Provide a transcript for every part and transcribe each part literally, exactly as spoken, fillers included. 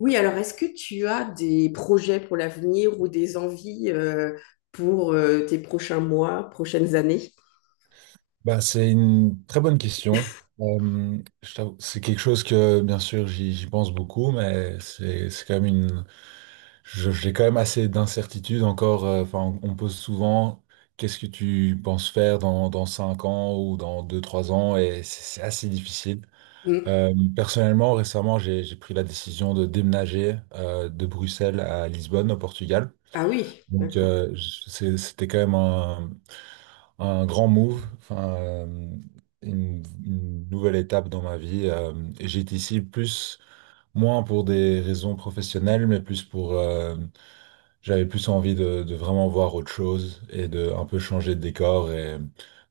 Oui, alors est-ce que tu as des projets pour l'avenir ou des envies euh, pour euh, tes prochains mois, prochaines années? Bah, c'est une très bonne question. Euh, je t'avoue, c'est quelque chose que, bien sûr, j'y j'y pense beaucoup, mais c'est c'est quand même une... je- J'ai quand même assez d'incertitudes encore. euh, Enfin, on on me pose souvent, qu'est-ce que tu penses faire dans, dans cinq ans ou dans deux trois ans, et c'est c'est assez difficile. Hmm. Euh, personnellement, récemment, j'ai j'ai pris la décision de déménager euh, de Bruxelles à Lisbonne, au Portugal. Ah oui, Donc, d'accord. euh, je- c'est- c'était quand même un grand move, enfin, euh, une, une nouvelle étape dans ma vie. Euh, et j'étais ici plus, moins pour des raisons professionnelles, mais plus pour, euh, j'avais plus envie de, de vraiment voir autre chose et de un peu changer de décor. Et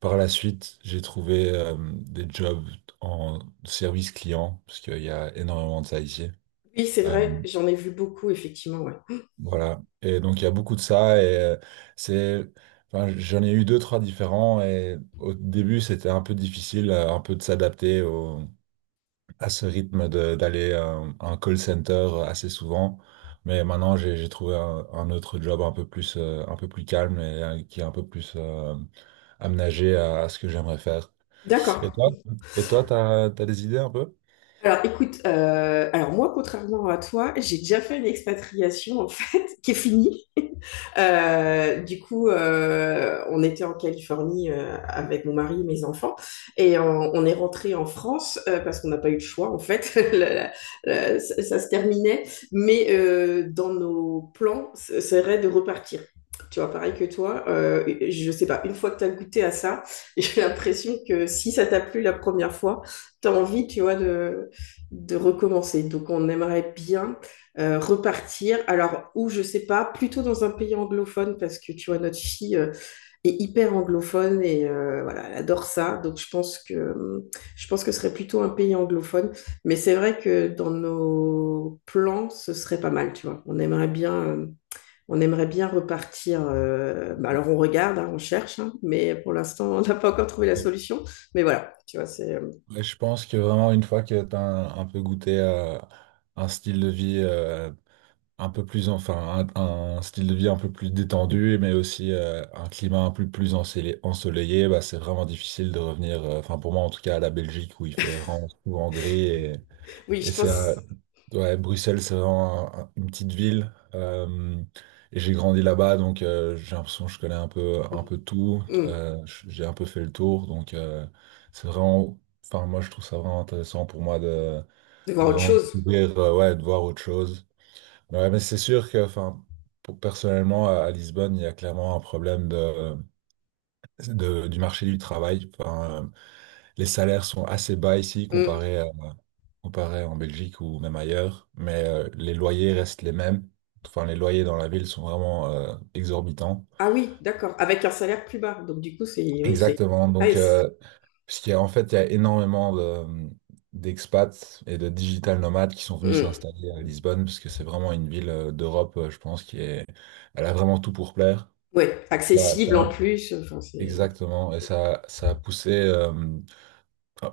par la suite, j'ai trouvé euh, des jobs en service client, parce qu'il y a énormément de ça ici. Oui, c'est Euh, vrai, j'en ai vu beaucoup, effectivement, ouais. Voilà. Et donc, il y a beaucoup de ça. Et euh, c'est, enfin, j'en ai eu deux, trois différents. Et au début, c'était un peu difficile, euh, un peu de s'adapter au-, à ce rythme de- d'aller à un un call center assez souvent. Mais maintenant, j'ai j'ai trouvé un, un autre job un peu plus, euh, un peu plus calme et euh, qui est un peu plus euh, aménagé à, à ce que j'aimerais faire. Et D'accord. toi, et toi, t'as, t'as des idées un peu? Alors écoute, heu, alors moi, contrairement à toi, j'ai déjà fait une expatriation en fait qui est finie. Heu, du coup, heu, on était en Californie, heu, avec mon mari et mes enfants et on on est rentré en France, heu, parce qu'on n'a pas eu le choix en fait. La la heu, ça ça se terminait, mais heu, dans nos plans, ce serait de repartir. Tu vois, pareil que toi, heu, je sais pas, une fois que tu as goûté à ça, j'ai l'impression que si ça t'a plu la première fois, t'as envie, tu vois, de de recommencer. Donc, on aimerait bien euh, repartir. Alors, où je sais pas, plutôt dans un pays anglophone parce que tu vois, notre fille euh, est hyper anglophone et euh, voilà, elle adore ça. Donc, je pense que euh, je pense que ce serait plutôt un pays anglophone. Mais c'est vrai que dans nos plans, ce serait pas mal. Tu vois, on aimerait bien. Euh, on aimerait bien repartir. Euh, bah alors on regarde, hein, on cherche, hein, mais pour l'instant on n'a pas encore trouvé la Mais- solution. Mais voilà, tu vois, c'est euh, mais je pense que vraiment, une fois que tu as un, un peu goûté à un style de vie euh, un peu plus, enfin, un, un style de vie un peu plus détendu, mais aussi euh, un climat un peu plus ensele- ensoleillé, bah, c'est vraiment difficile de revenir, euh, enfin, pour moi en tout cas, à la Belgique où il fait vraiment souvent gris. Et, oui, et je c'est, euh, pense. ouais, Bruxelles, c'est vraiment un- un- une petite ville. Euh, et j'ai grandi là-bas, donc euh, j'ai l'impression que je connais un peu, un peu tout. Hmm. Euh, j'ai un peu fait le tour, donc euh, c'est vraiment, enfin, moi je trouve ça vraiment intéressant pour moi de, De de voir autre vraiment chose. découvrir, euh, ouais, de voir autre chose. Ouais, mais c'est sûr que, enfin, pour- personnellement, à à Lisbonne, il y a clairement un problème de, de- du marché du travail. Enfin, euh, les salaires sont assez bas ici Hmm. comparé à-, comparé en Belgique ou même ailleurs, mais euh, les loyers restent les mêmes. Enfin, les loyers dans la ville sont vraiment euh, exorbitants. Ah oui, d'accord. Avec un salaire plus bas. Donc du coup, c'est oui, c'est Exactement. ah, et Donc, c'est- euh, parce qu'il y a, en fait, il y a énormément de- d'expats et de digital nomades qui sont venus hmm. s'installer à Lisbonne, parce que c'est vraiment une ville euh, d'Europe, euh, je pense, qui est, elle a vraiment tout pour plaire. Ouais, Ça- accessible en ça- plus. Enfin, c'est ouais. exactement. Et ça, ça a poussé euh,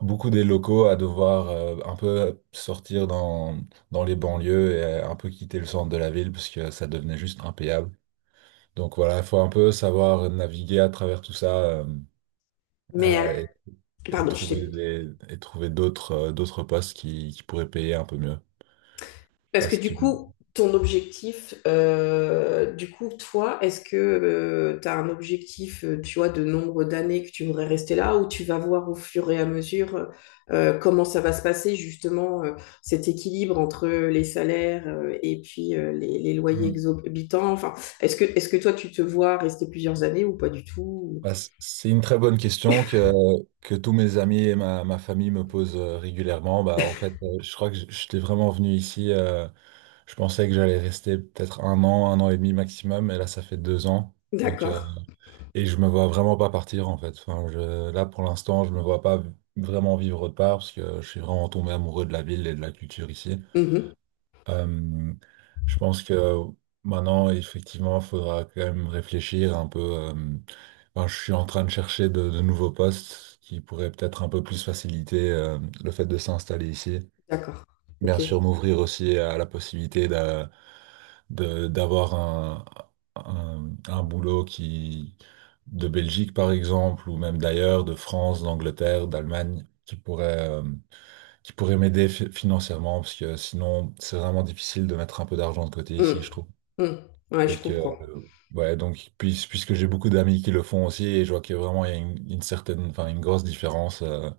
beaucoup des locaux à devoir euh, un peu sortir dans, dans les banlieues et euh, un peu quitter le centre de la ville parce que ça devenait juste impayable. Donc voilà, il faut un peu savoir naviguer à travers tout ça euh, Mais elle- euh, et, et pardon, je trouver t'ai des, et trouver d'autres euh, d'autres postes qui, qui pourraient payer un peu mieux. Parce que Parce du que... coup, ton objectif, euh, du coup, toi, est-ce que tu as un objectif, euh, tu vois, de nombre d'années que tu voudrais rester là ou tu vas voir au fur et à mesure euh, comment ça va se passer, justement, euh, cet équilibre entre les salaires euh, et puis euh, les, les loyers exorbitants? Enfin, est-ce que, est-ce que toi, tu te vois rester plusieurs années ou pas du tout? Bah, c- c'est une très bonne question que, que tous mes amis et ma, ma famille me posent euh, régulièrement. Bah, en fait, euh, je crois que j- j'étais vraiment venu ici. Euh, je pensais que j'allais rester peut-être un an, un an et demi maximum, et là, ça fait deux ans. Donc, euh, D'accord. et je me vois vraiment pas partir, en fait. Enfin, je, là, pour l'instant, je me vois pas v- vraiment vivre autre part parce que je suis vraiment tombé amoureux de la ville et de la culture ici. Mhm. Euh, je pense que maintenant, effectivement, il faudra quand même réfléchir un peu. Euh, enfin, je suis en train de chercher de, de nouveaux postes qui pourraient peut-être un peu plus faciliter euh, le fait de s'installer ici. D'accord. Bien Ok. sûr, m'ouvrir aussi à la possibilité d'a- de- d'avoir un, un, un boulot qui, de Belgique, par exemple, ou même d'ailleurs, de France, d'Angleterre, d'Allemagne, qui pourrait euh, qui pourrait m'aider fi- financièrement, parce que sinon, c'est vraiment difficile de mettre un peu d'argent de côté Mm. ici, je trouve. Mm. Ouais, je Et que, comprends. euh, ouais, donc, puis- puisque j'ai beaucoup d'amis qui le font aussi, et je vois qu'il y a vraiment il y a une, une certaine, enfin, une grosse différence. euh.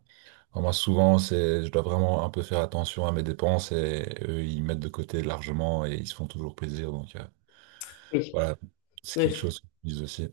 Enfin, moi, souvent, c'est, je dois vraiment un peu faire attention à mes dépenses, et eux, ils mettent de côté largement, et ils se font toujours plaisir. Donc, euh, voilà, c'est quelque Oui. chose qu'ils disent aussi.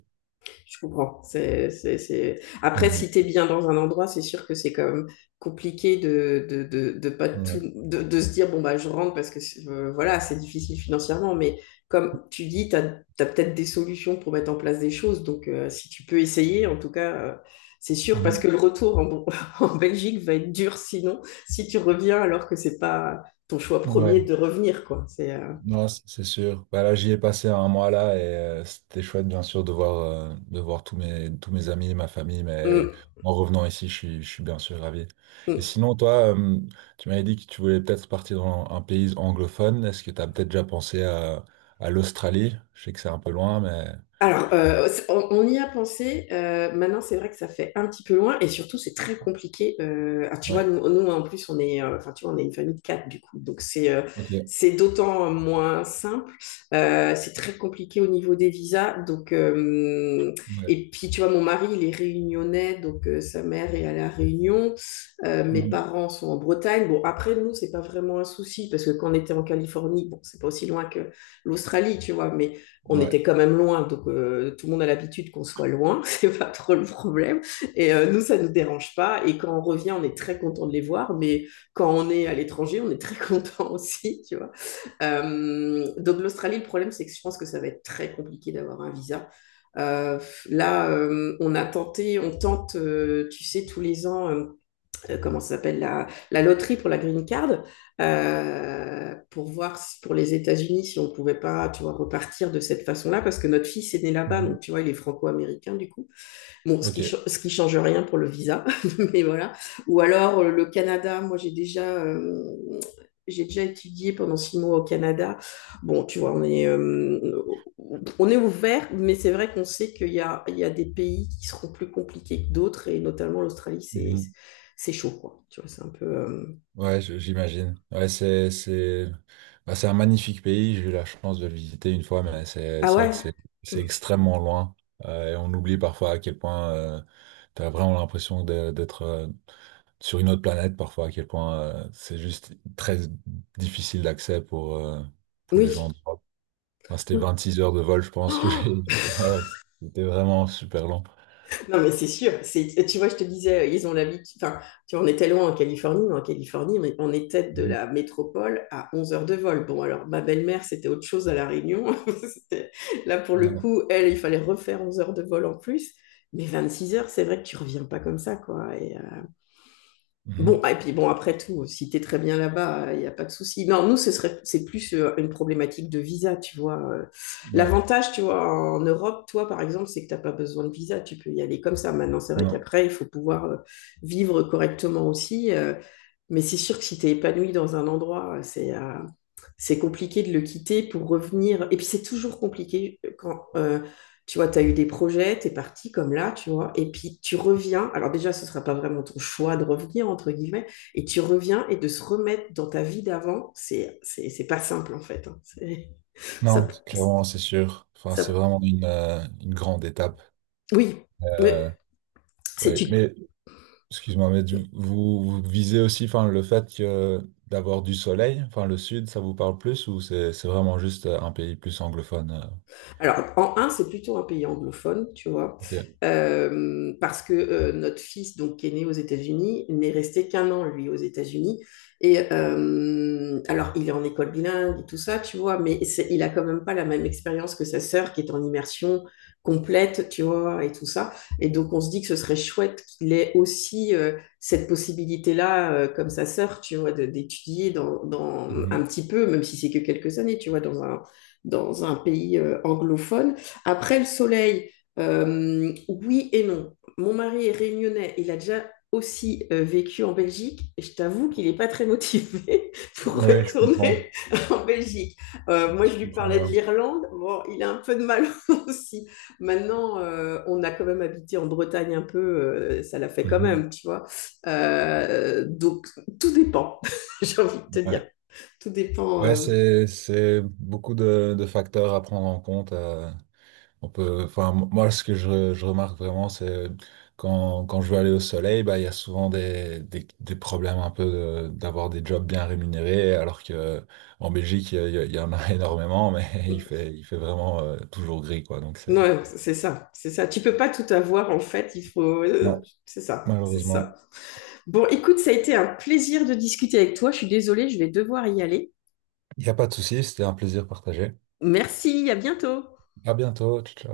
Je comprends. C'est, c'est, c'est... Après, Mhm. si tu es bien dans un endroit, c'est sûr que c'est quand même compliqué de, de, de, de pas tout, Ouais. de, de se dire, bon, bah, je rentre parce que c'est- euh, voilà, c'est difficile financièrement. Mais comme tu dis, tu as, peut-être des solutions pour mettre en place des choses. Donc, euh, si tu peux essayer, en tout cas, euh, c'est sûr, parce que Mhm. le retour en, en, Belgique va être dur sinon, si tu reviens alors que c'est pas ton choix Ouais. premier de revenir. Quoi. C'est, euh, Non, c- c'est sûr. Bah là, j'y ai passé un mois là et euh, c'était chouette, bien sûr, de voir, euh, de voir tous mes, tous mes amis, ma famille, mais Mm. en revenant ici, je suis, je suis bien sûr ravi. Et Mm. sinon, toi, euh, tu m'avais dit que tu voulais peut-être partir dans un pays anglophone. Est-ce que tu as peut-être déjà pensé à, à l'Australie? Je sais que c'est un peu loin, mais... Alors, euh, c- on, on y a pensé. Euh, maintenant, c'est vrai que ça fait un petit peu loin et surtout, c'est très compliqué. Euh, ah, tu vois, Ouais, nous, nous, en plus, on est, euh, enfin, tu vois, on est une famille de quatre du coup, donc c'est euh, ok. c'est d'autant moins simple. Euh, c'est très compliqué au niveau des visas. Donc, euh, Ouais. et puis, tu vois, mon mari, il est réunionnais, donc euh, sa mère est à la Réunion. Euh, mes Mhm. parents sont en Bretagne. Bon, après, nous, c'est pas vraiment un souci parce que quand on était en Californie, bon, c'est pas aussi loin que l'Australie, tu vois, mais on Ouais. était quand même loin, donc euh, tout le monde a l'habitude qu'on soit loin, c'est pas trop le problème. Et euh, nous, ça nous dérange pas. Et quand on revient, on est très content de les voir, mais quand on est à l'étranger, on est très content aussi, tu vois. Euh, donc l'Australie, le problème, c'est que je pense que ça va être très compliqué d'avoir un visa. Euh, là, euh, on a tenté, on tente, euh, tu sais, tous les ans, euh, euh, comment ça s'appelle la, la loterie pour la green card euh, pour voir si- pour les États-Unis si on pouvait pas tu vois repartir de cette façon-là parce que notre fils est né là-bas donc Mhm. tu vois il est franco-américain du coup. Bon, ce Ok. qui, ce qui change rien pour le visa, mais voilà. Ou alors euh, le Canada, moi j'ai déjà, euh, j'ai déjà étudié pendant six mois au Canada. Bon, tu vois, on est, euh, on est ouvert, mais c'est vrai qu'on sait qu'il y a, il y a des pays qui seront plus compliqués que d'autres, et notamment l'Australie, c'est, Mhm. c'est chaud, quoi. Tu vois, c'est un peu. Euh, Ouais, je- j'imagine. Ouais, c'est, c'est, bah, c'est un magnifique pays. J'ai eu la chance de le visiter une fois, mais c'est, ah c'est vrai que ouais? c'est, c'est extrêmement loin. Euh, et on oublie parfois à quel point euh, t'as vraiment l'impression de- d'être euh, sur une autre planète, parfois à quel point euh, c'est juste très difficile d'accès pour, euh, pour les Oui. gens d'Europe. Enfin, c'était Oui. vingt-six heures de vol, je pense que j'ai. Oh. Ouais, c'était vraiment super long. Non, mais c'est sûr. C'est, tu vois, je te disais, ils ont l'habitude. Enfin, tu vois, on était loin en Californie, mais en Californie, on- on était de Mhm. la métropole à onze heures de vol. Bon, alors, ma belle-mère, c'était autre chose à La Réunion. C'était- Là, pour le Ouais. coup, elle, il fallait refaire onze heures de vol en plus. Mais vingt-six heures, c'est vrai que tu reviens pas comme ça, quoi. Et, euh, bon, Mhm. ah, et puis bon, après tout, si t'es très bien là-bas, il n'y a pas de souci. Non, nous, ce serait, c'est plus euh, une problématique de visa, tu vois. Euh, Ouais. l'avantage, tu vois, en Europe, toi, par exemple, c'est que t'as pas besoin de visa, tu peux y aller comme ça. Maintenant, c'est vrai Non. qu'après, il faut pouvoir euh, vivre correctement aussi. Euh, mais c'est sûr que si tu es épanoui dans un endroit, c'est euh, c'est compliqué de le quitter pour revenir. Et puis c'est toujours compliqué euh, quand euh, tu vois, tu as eu des projets, tu es parti comme là, tu vois, et puis tu reviens. Alors déjà, ce ne sera pas vraiment ton choix de revenir, entre guillemets, et tu reviens et de se remettre dans ta vie d'avant, c'est c'est c'est pas simple en fait. Hein. C'est- Ça, Non, clairement, c'est sûr. Enfin, c'est ça, vraiment une, euh, une grande étape. oui, mais Euh, c'est ouais. tu Mais, excuse-moi, mais du- vous, vous visez aussi, enfin, le fait que d'avoir du soleil, enfin, le sud, ça vous parle plus ou c'est c'est vraiment juste euh, un pays plus anglophone? euh, alors, en un, c'est plutôt un pays anglophone, tu vois, Ok. euh, parce que euh, notre fils, donc, qui est né aux États-Unis, n'est resté qu'un an, lui, aux États-Unis. Et euh, alors, il est en école bilingue et tout ça, tu vois, mais c'est- il a quand même pas la même expérience que sa sœur qui est en immersion complète, tu vois, et tout ça. Et donc, on se dit que ce serait chouette qu'il ait aussi euh, cette possibilité-là, euh, comme sa sœur, tu vois, de- d'étudier dans, dans un petit peu, même si c'est que quelques années, tu vois, dans un dans un pays euh, anglophone. Après le soleil, euh, oui et non. Mon mari est réunionnais, il a déjà aussi euh, vécu en Belgique et je t'avoue qu'il n'est pas très motivé pour Oui, je comprends. retourner en Belgique. Euh, moi, Je je lui comprends parlais de bien. l'Irlande, bon, il a un peu de mal aussi. Maintenant, euh, on a quand même habité en Bretagne un peu, euh, ça l'a fait quand Mhm. même, tu vois. Euh, donc, tout dépend, j'ai envie de te Ouais, dire. Tout dépend ouais, euh, c'est c'est beaucoup de, de facteurs à prendre en compte. euh, On peut, enfin, moi, ce que je, je remarque vraiment, c'est quand, quand je veux aller au soleil, bah, il y a souvent des, des, des problèmes un peu de- d'avoir des jobs bien rémunérés, alors que en Belgique, il y a-, il y en a énormément, mais il fait, il fait vraiment euh, toujours gris, quoi. Donc, c'est, non, c'est ça, c'est ça. Tu peux pas tout avoir en fait. Il faut, euh, non, c'est ça, c'est malheureusement, ça. Bon, écoute, ça a été un plaisir de discuter avec toi. Je suis désolée, je vais devoir y aller. il n'y a pas de souci, c'était un plaisir partagé. Merci, à bientôt. À bientôt, ciao, ciao.